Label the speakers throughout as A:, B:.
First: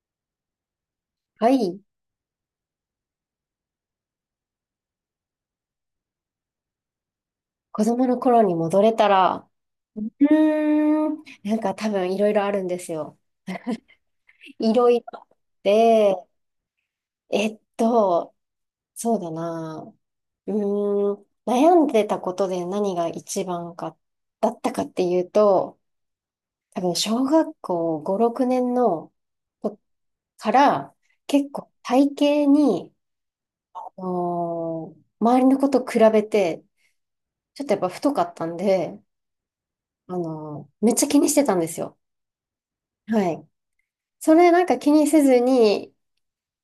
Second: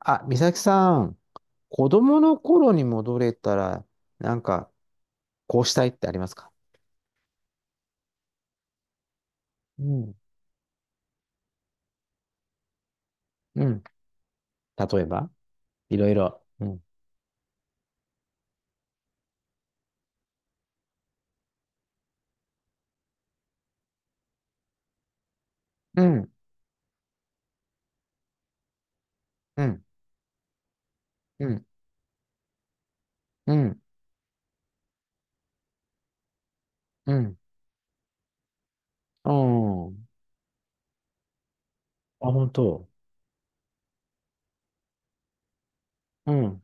A: あ、美咲さん、
B: はい。
A: 子供の頃に戻れたら、なんか、こうしたいってありますか？
B: 子供の頃に戻れたら、
A: うん。
B: なんか多分いろいろあるんですよ。
A: うん。
B: いろ
A: 例
B: い
A: え
B: ろ。
A: ばいろ
B: で、
A: いろ。うん。
B: えっと、そうだな。悩んでたことで何が一番か、だったかっていうと、
A: うん、
B: 多分小学校5、6年の
A: う
B: こ
A: ん、
B: から
A: う
B: 結
A: ん、
B: 構体型に、
A: うん、うん。
B: 周りの子と比べて、ちょっとやっぱ太かったんで、
A: うん。
B: めっちゃ気にしてたんですよ。
A: あ、本当。
B: はい。それなんか気にせずに
A: うん。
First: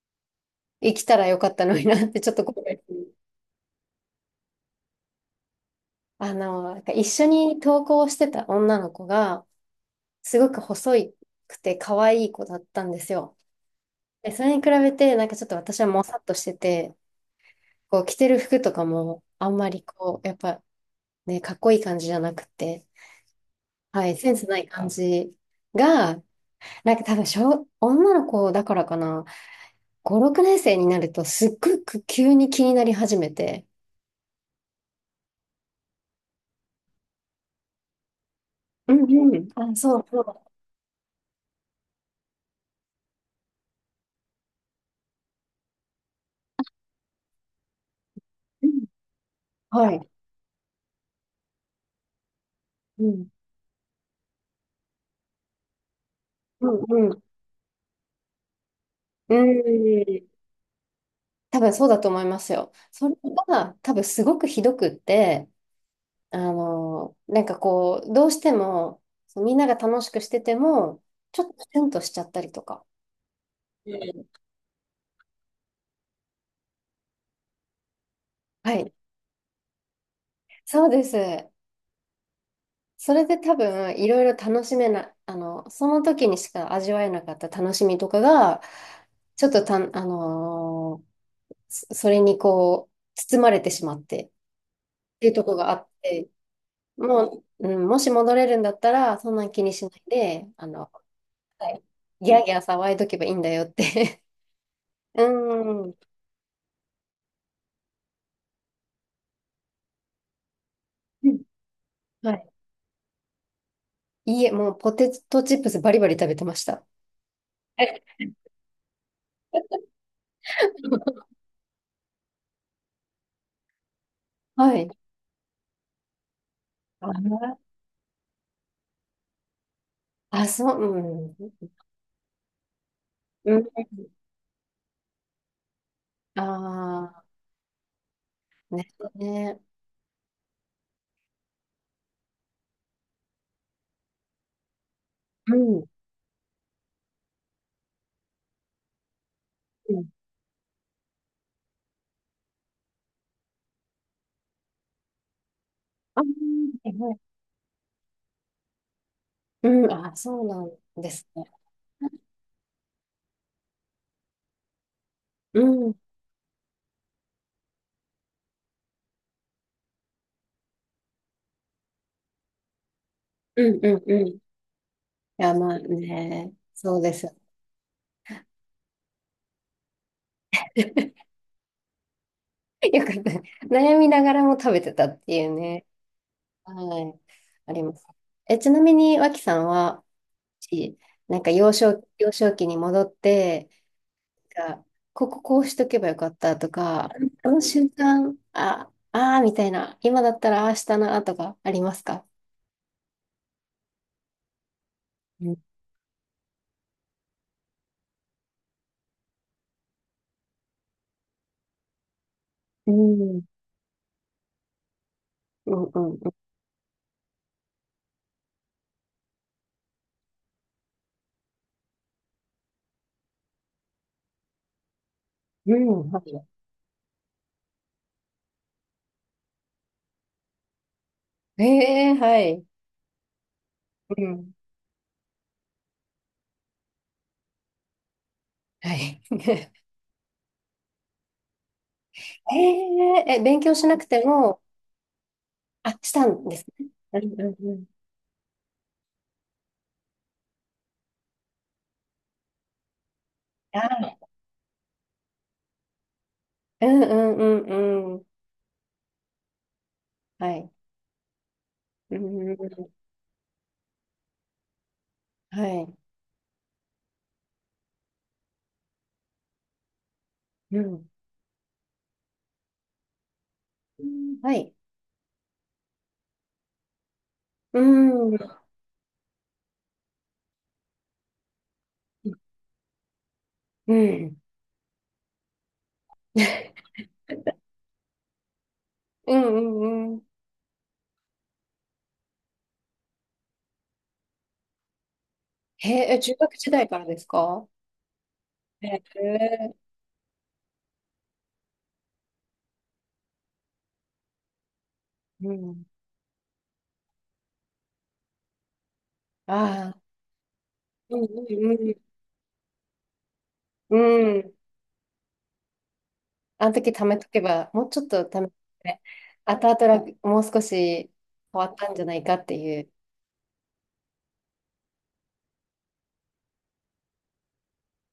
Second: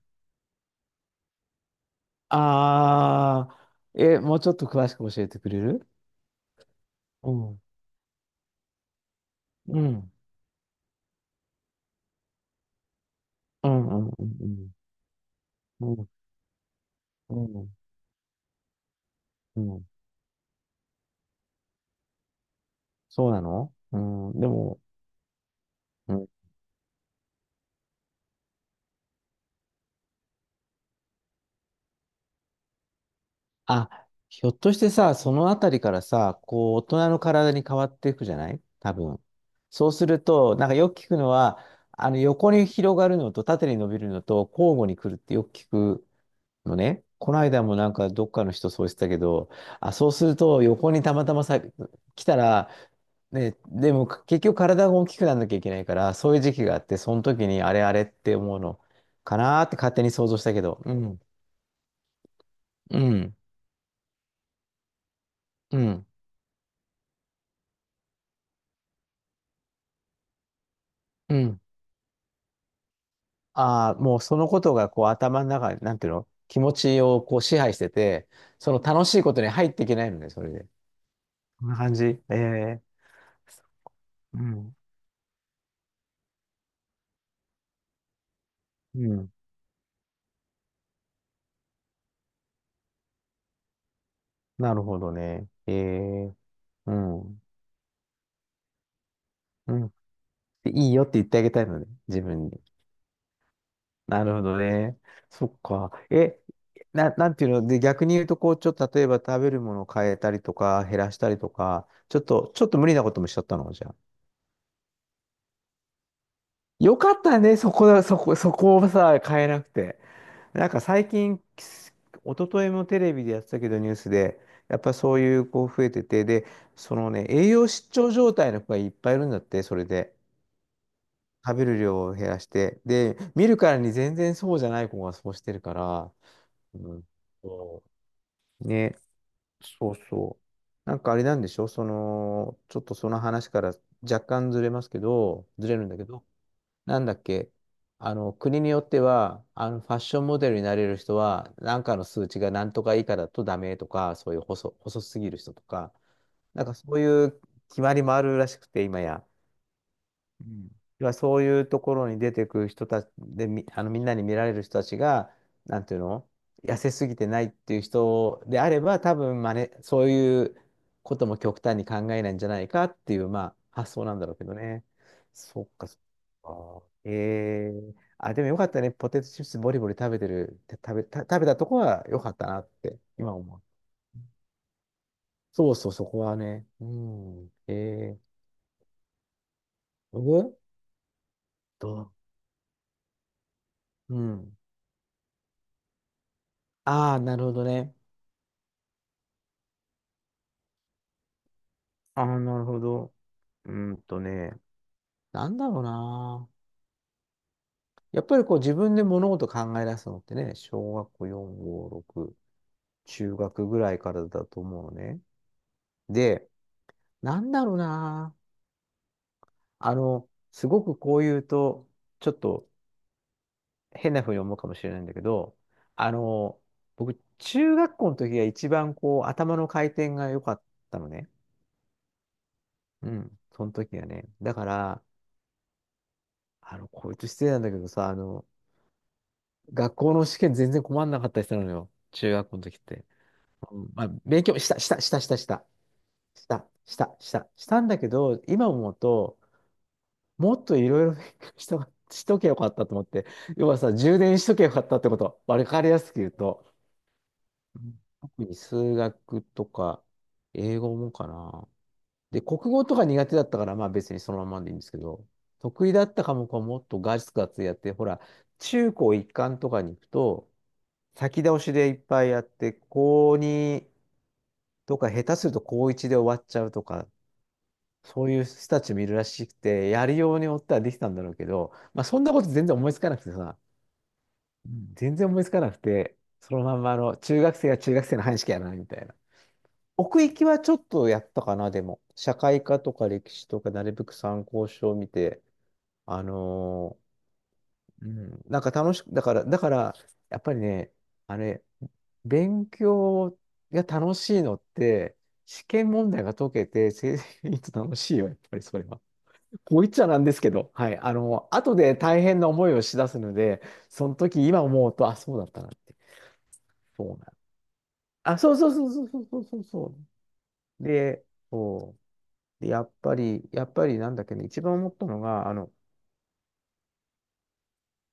B: 生きたらよかったのになってちょっと後悔する。
A: あー、え、もうちょっと詳しく教えてくれる？
B: なんか一緒
A: う
B: に
A: ん、
B: 登校してた女の子が、
A: うん、うん、
B: すごく細くて可愛い子だったんですよ。
A: うん、う
B: で、それに比
A: ん、
B: べて、なんかちょっと私
A: う
B: はも
A: ん、
B: さっとしてて、
A: うん、
B: こう着てる服とかもあん
A: う
B: まり
A: ん。
B: こう、やっぱね、かっこいい感じじゃなくて、
A: そうなの、う
B: はい、セン
A: ん、
B: ス
A: で
B: ない
A: も、
B: 感じ
A: う
B: が、
A: ん、
B: なんか多分女の子だからかな、5、6年生になるとすっごく急に気になり始めて。
A: あ、ひょっとしてさ、そのあたりからさ、こう、大人の体に変わっていくじゃない、
B: う
A: 多分。
B: んうん。あ、
A: そう
B: そう
A: す
B: そ
A: る
B: う。
A: と、よく聞くのは、横に広がるのと縦に伸びるのと交互に来るってよく聞くのね。この間もどっかの
B: う
A: 人
B: ん。
A: そうしてたけど、
B: は
A: あ、
B: い。
A: そうすると横にたまたまさ、来たら、
B: うん。
A: ね、でも結局体が大きくなんなきゃいけないから、そういう時期
B: う
A: があって、
B: んう
A: そ
B: ん。
A: の時にあれあれって思うの
B: う
A: かなーって勝手に想
B: ん。
A: 像したけど。うん、
B: 多分そうだと思いますよ。
A: う
B: それ
A: ん、
B: が多分すごくひどくって、
A: うん、
B: なんかこう、どうしても、そうみんなが楽しくしてても、
A: う
B: ちょっ
A: ん。
B: とシュンとしちゃったりとか。う
A: ああ、もう
B: ん。
A: そのことがこう頭の中、なんていうの、気持ちをこう支配してて、
B: は
A: その
B: い。
A: 楽しいことに入っていけないのね、それで。
B: そうです。
A: こんな感じ。ええ、
B: それで多分、いろいろ
A: う
B: 楽し
A: ん。
B: めな、あの、その時にしか味わえなかった楽しみとかが、
A: うん。
B: ちょっとそれにこう、包まれてしまってっ
A: なるほど
B: ていうと
A: ね。
B: ころが
A: え
B: あって、
A: え、うん。
B: もう、うん、もし戻れるんだったら、そんなん気に
A: う
B: しな
A: ん。
B: いで、
A: でいいよって言ってあげたい
B: は
A: の
B: い、
A: ね、自
B: ギャー
A: 分に。
B: ギャー騒いどけばいいんだよって。
A: なるほどね。
B: う
A: そっ
B: ん。う
A: か。
B: ん。
A: え、なんていうの、で、逆に言うと、こう、ちょっと例えば食べるものを変えたりとか、減らしたりとか、
B: はい。
A: ちょっと無理なこともしちゃったのじゃあ。
B: いいえ、もうポテトチップスバリバリ食べてました。
A: よかったね、そこ
B: え。
A: だ、そこ、そこをさ、変えなくて。なんか最 近、一昨日もテレビでやってたけど、ニュースで、
B: は
A: やっ
B: い。
A: ぱそういう子増えてて、で、そのね、栄
B: あ、
A: 養失調状態の子がいっぱいいるんだって、それで。
B: あそう。う
A: 食べ
B: ん。
A: る量を減らして。で、見
B: う
A: る
B: ん。
A: からに全然そうじゃない子がそうしてるから。うん、
B: あ
A: そう
B: あ、ね。
A: ね、
B: ね。
A: そうそう。なんかあれなんでしょ、その、ちょっとその話から若干ずれますけど、
B: う
A: ずれる
B: ん。
A: んだけど、なんだっけ、国によっては、フ
B: う
A: ァッ
B: ん。
A: ションモデルになれる人は、なんかの数値が何とか以下だとダメとか、そういう細すぎる人とか、
B: あ、は
A: なんかそ
B: い
A: う
B: はい。
A: いう決まりもあるらしくて、今や。
B: うん。あ、そ
A: う
B: うなん
A: ん。要
B: で
A: は
B: す
A: そう
B: ね。
A: いうところに出てくる人たちで、あのみんなに見られる人たちが、
B: う
A: なんてい
B: ん。
A: うの、痩せすぎてないっていう人であれば、多分真似、そういうことも極端に考えないんじゃないかっていう、ま
B: うん、
A: あ、発
B: うん、
A: 想なん
B: う
A: だ
B: ん。
A: ろう
B: い
A: けどね。
B: や、まあ
A: そっ
B: ね。
A: か。
B: そうですよ。
A: えー、あ、でもよかったね。ポテトチップスボリボリ食べてる、て食べ、た、食べたとこはよかったなっ て、
B: よかった。
A: 今思う。
B: 悩みながらも食べてたっていう
A: そう
B: ね。
A: そう、そこはね。
B: は
A: う
B: い。
A: ん。
B: あります。
A: えー、
B: え、ちなみに、脇さんは、
A: 僕
B: しなんか
A: ど
B: 幼少期に戻って、
A: う？うん。
B: なんかこうしとけばよかったとか、
A: ああ、なる
B: あ
A: ほ
B: の
A: ど
B: 瞬
A: ね。
B: 間、あ、あーみたいな、今だったらああしたなとかあります
A: あ
B: か？
A: あ、なるほど。うーんとね、な
B: う
A: ん
B: ん
A: だろうな。やっぱりこう自分で物事考え出すのってね、小学校4、5、6、
B: うん。
A: 中
B: うん、
A: 学ぐらいからだと思うのね。
B: うん、
A: で、なんだろうな。あの、すごくこう言うと、ちょっと変な風に思うかもしれないんだけど、
B: うん、
A: あ
B: は
A: の、僕、中学校の時が一番こう頭の回転が良かったのね。
B: い。えー、はい。
A: うん、その時は
B: う
A: ね。
B: ん、
A: だから、あの、こいつ失礼なんだけどさ、あの、
B: はい。
A: 学校の試験全然困んなかったりするのよ。中学校の時って。
B: え、勉強
A: う
B: し
A: ん、
B: なく
A: まあ、
B: て
A: 勉強
B: も？
A: した、した、した、した、した、
B: あ、した
A: し
B: んです
A: た、
B: ね。
A: した、
B: う
A: し
B: ん、う
A: た、
B: ん、
A: し
B: う
A: た
B: ん。
A: んだけど、今思うと、もっといろいろ勉強しと、しとけよかったと思って、要はさ、
B: あ
A: 充電しとけよかったってこと。わかりやすく言うと。
B: ー、うん、うん、う
A: うん、
B: ん、うん。
A: 特に数学とか、
B: はい。
A: 英語もかな。
B: う
A: で、
B: んうん
A: 国語
B: う
A: とか苦手だったから、まあ別にそのままでいいんですけど、
B: ん、は
A: 得意
B: い。
A: だった科目はもっとガツガツやって、ほら、中高一貫とかに行くと、
B: うん。
A: 先倒しでいっぱいやって、高2
B: うん。はい。
A: とか下手すると高1で終わっちゃうとか、
B: う
A: そ
B: ん。
A: う
B: う
A: いう
B: ん。
A: 人たちもいるらしくて、やるようによってはできたんだろうけど、まあそんなこと全然思いつかなくてさ、うん全然思いつかなくて、そのま んまあの中学生は中学生の範囲しかやらないみたいな。
B: うん。うんう
A: 奥
B: ん。
A: 行きはちょっとやったかな、でも。社会科とか歴史とかなるべく参考書を見て、
B: へえ、
A: あ
B: 中学時代
A: の
B: からですか？
A: うん、なんか
B: へ
A: 楽しく、だか
B: え。
A: ら、やっぱりね、あれ、勉強が楽しいのって、
B: う
A: 試
B: ん。
A: 験問題が解けて、成績いいと楽しいよ、やっぱりそれは。こう
B: あ
A: 言っ
B: あ。
A: ちゃなんですけど、はい。あ
B: うん
A: の、
B: う
A: 後で
B: ん
A: 大変な思いをしだすので、
B: う
A: その
B: ん。う
A: 時、
B: ん。
A: 今思うと、あ、そうだったなって。
B: あの時貯
A: そうな
B: め
A: の。
B: とけば、もうちょっと
A: あ、
B: 貯め
A: そうそうそう
B: て、
A: そうそうそうそう
B: 後々
A: そ
B: 楽もう少し
A: う。で、
B: 変わったん
A: そ
B: じゃないかって
A: う。で、
B: い
A: や
B: う。
A: っぱり、やっぱりなんだっけね、一番思ったのが、あの、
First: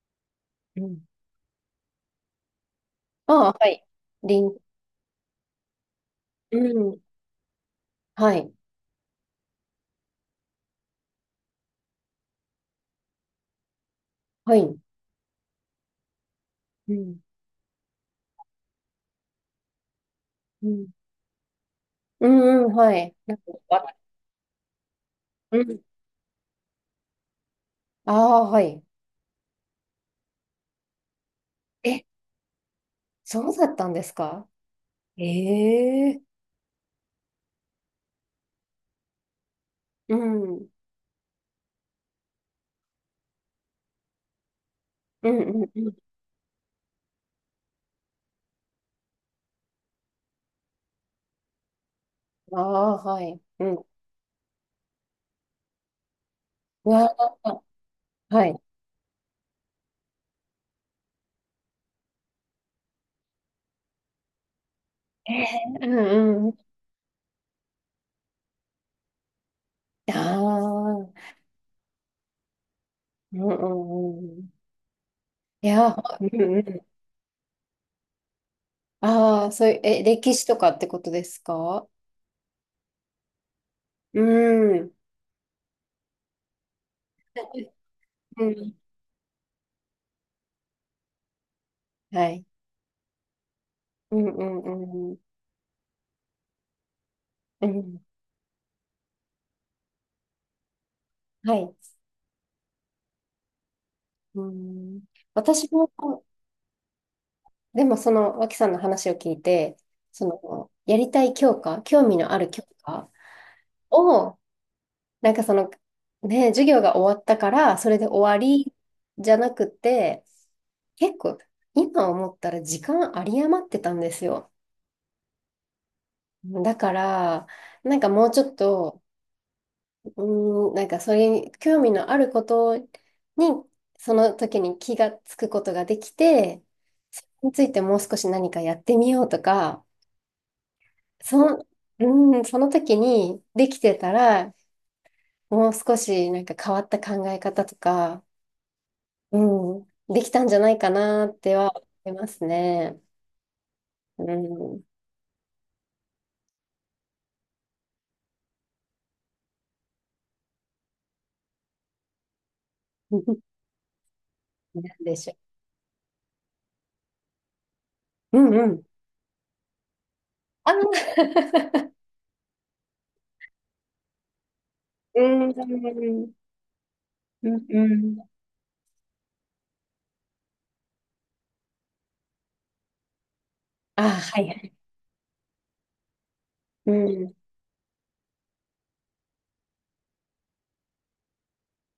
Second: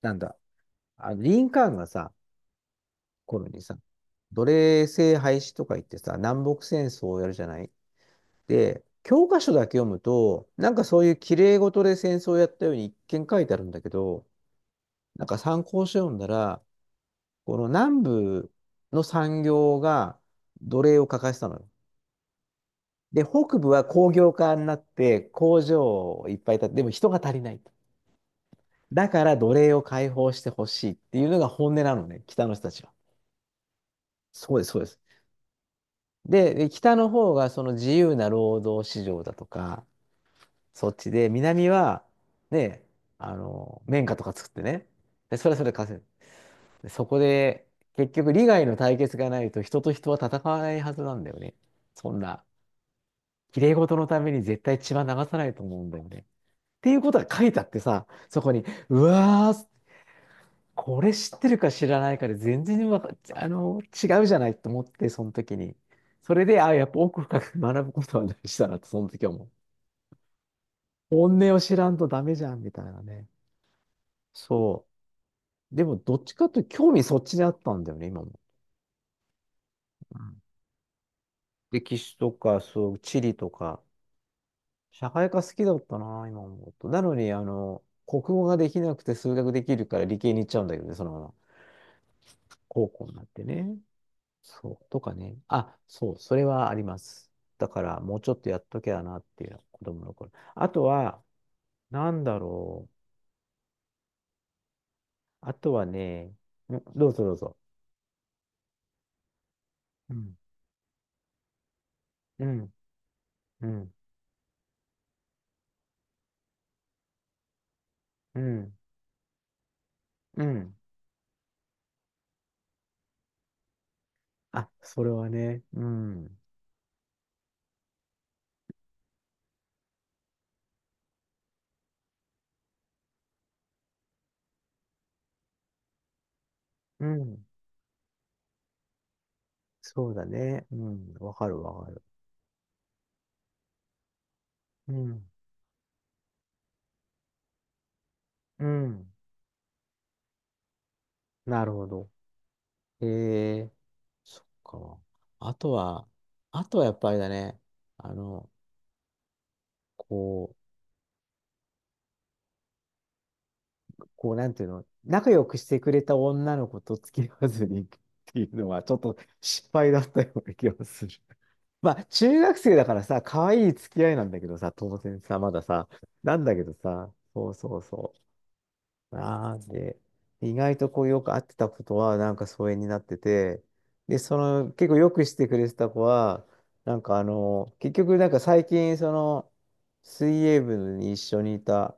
A: なんだ、
B: うん。
A: あのリンカーンがさ、
B: あ
A: 頃
B: あ、
A: に
B: は
A: さ、
B: い。り
A: 奴
B: ん。
A: 隷制廃止とか言ってさ、南
B: う
A: 北戦
B: ん。
A: 争をやるじゃない？
B: はい。
A: で、教科書だけ読むと、なんかそういう綺麗事で戦争をやったように一見書いてあるんだけど、
B: はい。
A: なんか参考書読んだら、
B: うん。
A: この南部の産業が
B: う
A: 奴
B: ん。
A: 隷を欠かしたのよ。
B: うんうん、はい。
A: で、
B: なんか、
A: 北部は
B: わ。
A: 工業化になって
B: う
A: 工
B: ん。
A: 場をいっぱい建て、でも人が足りないと。
B: ああ、はい。
A: だから奴隷を解放してほしいっていうのが本音な
B: え、
A: のね、北の人たちは。
B: そうだったんですか？
A: そうです、そうです。
B: え。
A: で、北の方がその自由な労働市場だとか、
B: うん。うん
A: そっちで、南は、ね、あの、綿花とか作ってね、
B: う
A: で、それはそ
B: ん
A: れで
B: うん。
A: 稼ぐ。でそこで、結局利害の対決がないと人と人は戦わないはずなんだよね。そんな、
B: ああ、はい。
A: 綺
B: うん。
A: 麗
B: う
A: 事のために絶対血は流さないと思うんだよね。っていうことが
B: わ
A: 書いてあってさ、
B: あ、
A: そ
B: は
A: こ
B: い。
A: に、うわーっつ、これ知ってるか知らないかで全然わか、あの、違うじゃないと思って、その
B: ええ。
A: 時に。
B: う
A: それ
B: んうん。
A: で、あ、やっぱ奥深く学ぶことは大事だなと、その時は思う。
B: ああ、うん。
A: 本音を知らんとダメじゃん、みたいなね。
B: うんうん。
A: そ
B: い
A: う。で
B: や、
A: も、ど
B: う
A: っち
B: ん
A: か
B: う
A: というと、
B: ん。
A: 興味そっちにあったんだよね、今も。
B: ああ、そういう、え、
A: う
B: 歴
A: ん、
B: 史とかってことですか？
A: 歴史とか、そう、地理とか、
B: うん。
A: 社会科好きだったな、今思うと。なのに、あの、国
B: う
A: 語がで
B: ん。
A: きなくて数学できるから理系に行っちゃうんだけどね、そのまま。
B: はい。
A: 高校になってね。
B: うんう
A: そう、と
B: んう
A: か
B: ん。
A: ね。あ、そう、それはあります。
B: う
A: だから、
B: ん。
A: もうちょっとやっときゃなっていうのは子供の頃。あとは、
B: はい。
A: なんだろ
B: うん。
A: う。あ
B: 私
A: とは
B: も、
A: ね、んどうぞどうぞ。
B: でもその、脇さんの話を聞いて、
A: う
B: そ
A: ん、
B: の、やりたい教科、興味のあ
A: う
B: る教
A: ん、
B: 科
A: うん、
B: を、なんかその、ね、授業が終わったから、それで終わ
A: う
B: り
A: ん、
B: じゃなくて、
A: うん。
B: 結構、今思ったら時間あり余ってたんですよ。
A: あ、それはね、うん、
B: だから、なんかもうちょっと、なんかそれに興味のあることに、その時に気がつくことができて、
A: う
B: そ
A: ん。
B: れについてもう少し何かやってみようとか、
A: そうだね。うん、わ
B: そ
A: か
B: の、
A: るわかる。
B: その時にできてたら、
A: うん、
B: もう少しなんか変わった考え方とか、
A: うん。
B: うん、できたんじゃないかなって
A: なる
B: は思
A: ほど。
B: いますね。
A: えー、
B: う
A: そっ
B: ん。
A: か。あとは、あとはやっぱりだね。あの、こう、こう、なんていう
B: な
A: の、
B: んでし
A: 仲
B: ょ
A: 良くしてくれた女の子と付き合わずにっ
B: う。
A: て
B: う
A: い
B: ん
A: う
B: う
A: の
B: ん。
A: は、ちょっと失敗だったような気
B: あの。
A: がする。まあ、中学生だからさ、可愛い付き合いなんだけどさ、当然
B: う
A: さ、まださ、
B: ん。う
A: なんだけどさ、
B: ん
A: そ
B: う
A: う
B: ん、
A: そう
B: う
A: そ
B: ん。
A: う。なんで、意外とこう、よく会ってたことは、なんか疎遠になってて、
B: あ
A: で、そ
B: ー、はいは
A: の、
B: い。
A: 結構よくしてくれてた子は、
B: うん、
A: なんか最近、その、水泳部に一緒にいた、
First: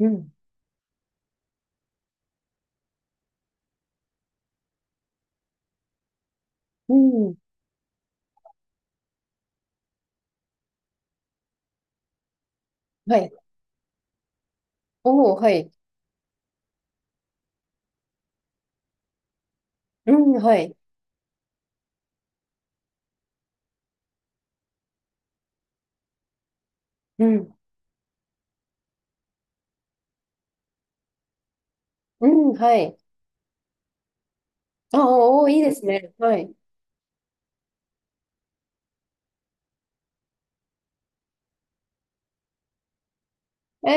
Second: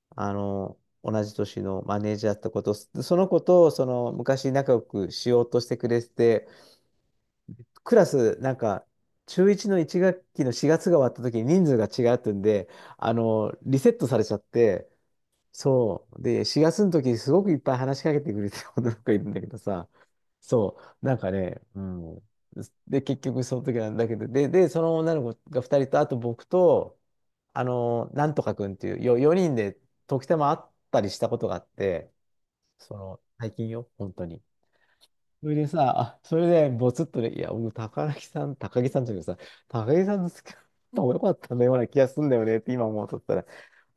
B: うん、
A: あの、同じ年のマネージャーだったこと、その子と、その、昔仲良くしようとしてくれてて、
B: うん。
A: クラス、なんか、中1の1学期の4月が終わった時に人数が違うってんで、あ
B: はい。
A: の、リセットされちゃって、
B: おー、はい。
A: そう。で、4月の時、すごくいっぱい話しかけてくれてる女の子がいるんだけどさ、
B: うん、はい。
A: そう、なんかね、うん。で、結局その時なんだけど、で、その女の子が2人と、あと僕と、
B: うん、
A: あの、なんとかくんっていう、4人で時たま会ったりしたことがあって、
B: うん、はい。
A: その、最近よ、本当に。
B: あー、
A: そ
B: おー、
A: れ
B: いい
A: で
B: です
A: さ、
B: ね。
A: あ、
B: は
A: それ
B: い。
A: でボツッとで、いや、僕、高木さんじゃなくさ、高木さんの好きな方も良かったんだような気がすんだよねって今思うとったら、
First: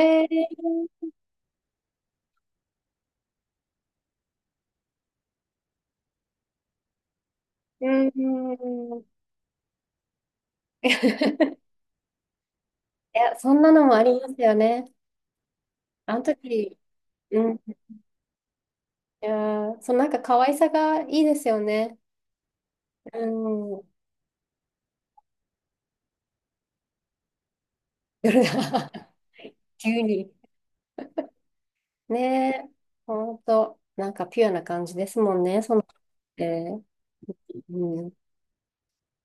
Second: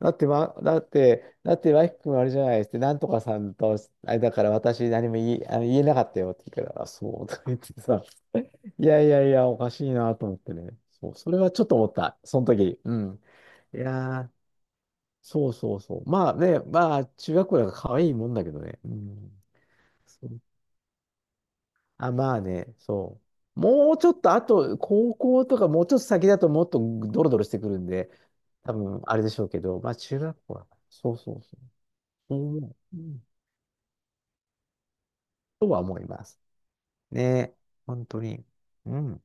A: だって、ま、だっ
B: ー、
A: て、だって、ワイキ君あれじゃないですって、なんとかさんと、あれだから私何も言い、あの言えなかったよって言うから、あ、そうとか言ってさ、
B: う
A: いや
B: ん。
A: い やいや、おかしいなと思ってね。そう、それは
B: い
A: ちょっと思った、その時。うん。
B: や、そんな
A: い
B: のもあり
A: や
B: ま
A: ー、
B: すよね。
A: そうそうそう。
B: あの
A: まあね、
B: 時、
A: まあ、中学
B: うん。
A: 校だか
B: い
A: ら可愛いもんだけどね。う
B: や
A: ん。
B: ー、そのなんか
A: そ
B: 可
A: う、
B: 愛さがいいですよね。
A: あ、まあね、
B: う
A: そう。
B: ん。
A: もうちょっと、あと、高校とかもうちょっと先だともっとドロドロしてくるんで、
B: 夜
A: 多
B: が。
A: 分あれでしょうけ ど、まあ
B: 急
A: 中
B: に。
A: 学校は、そうそうそう、
B: ね
A: そう思
B: え。
A: う、うん
B: ほんと。なんかピュアな感じですもんね、
A: と
B: その
A: は
B: っ
A: 思います。
B: て。
A: ね、
B: う
A: 本
B: ん。
A: 当に。うん。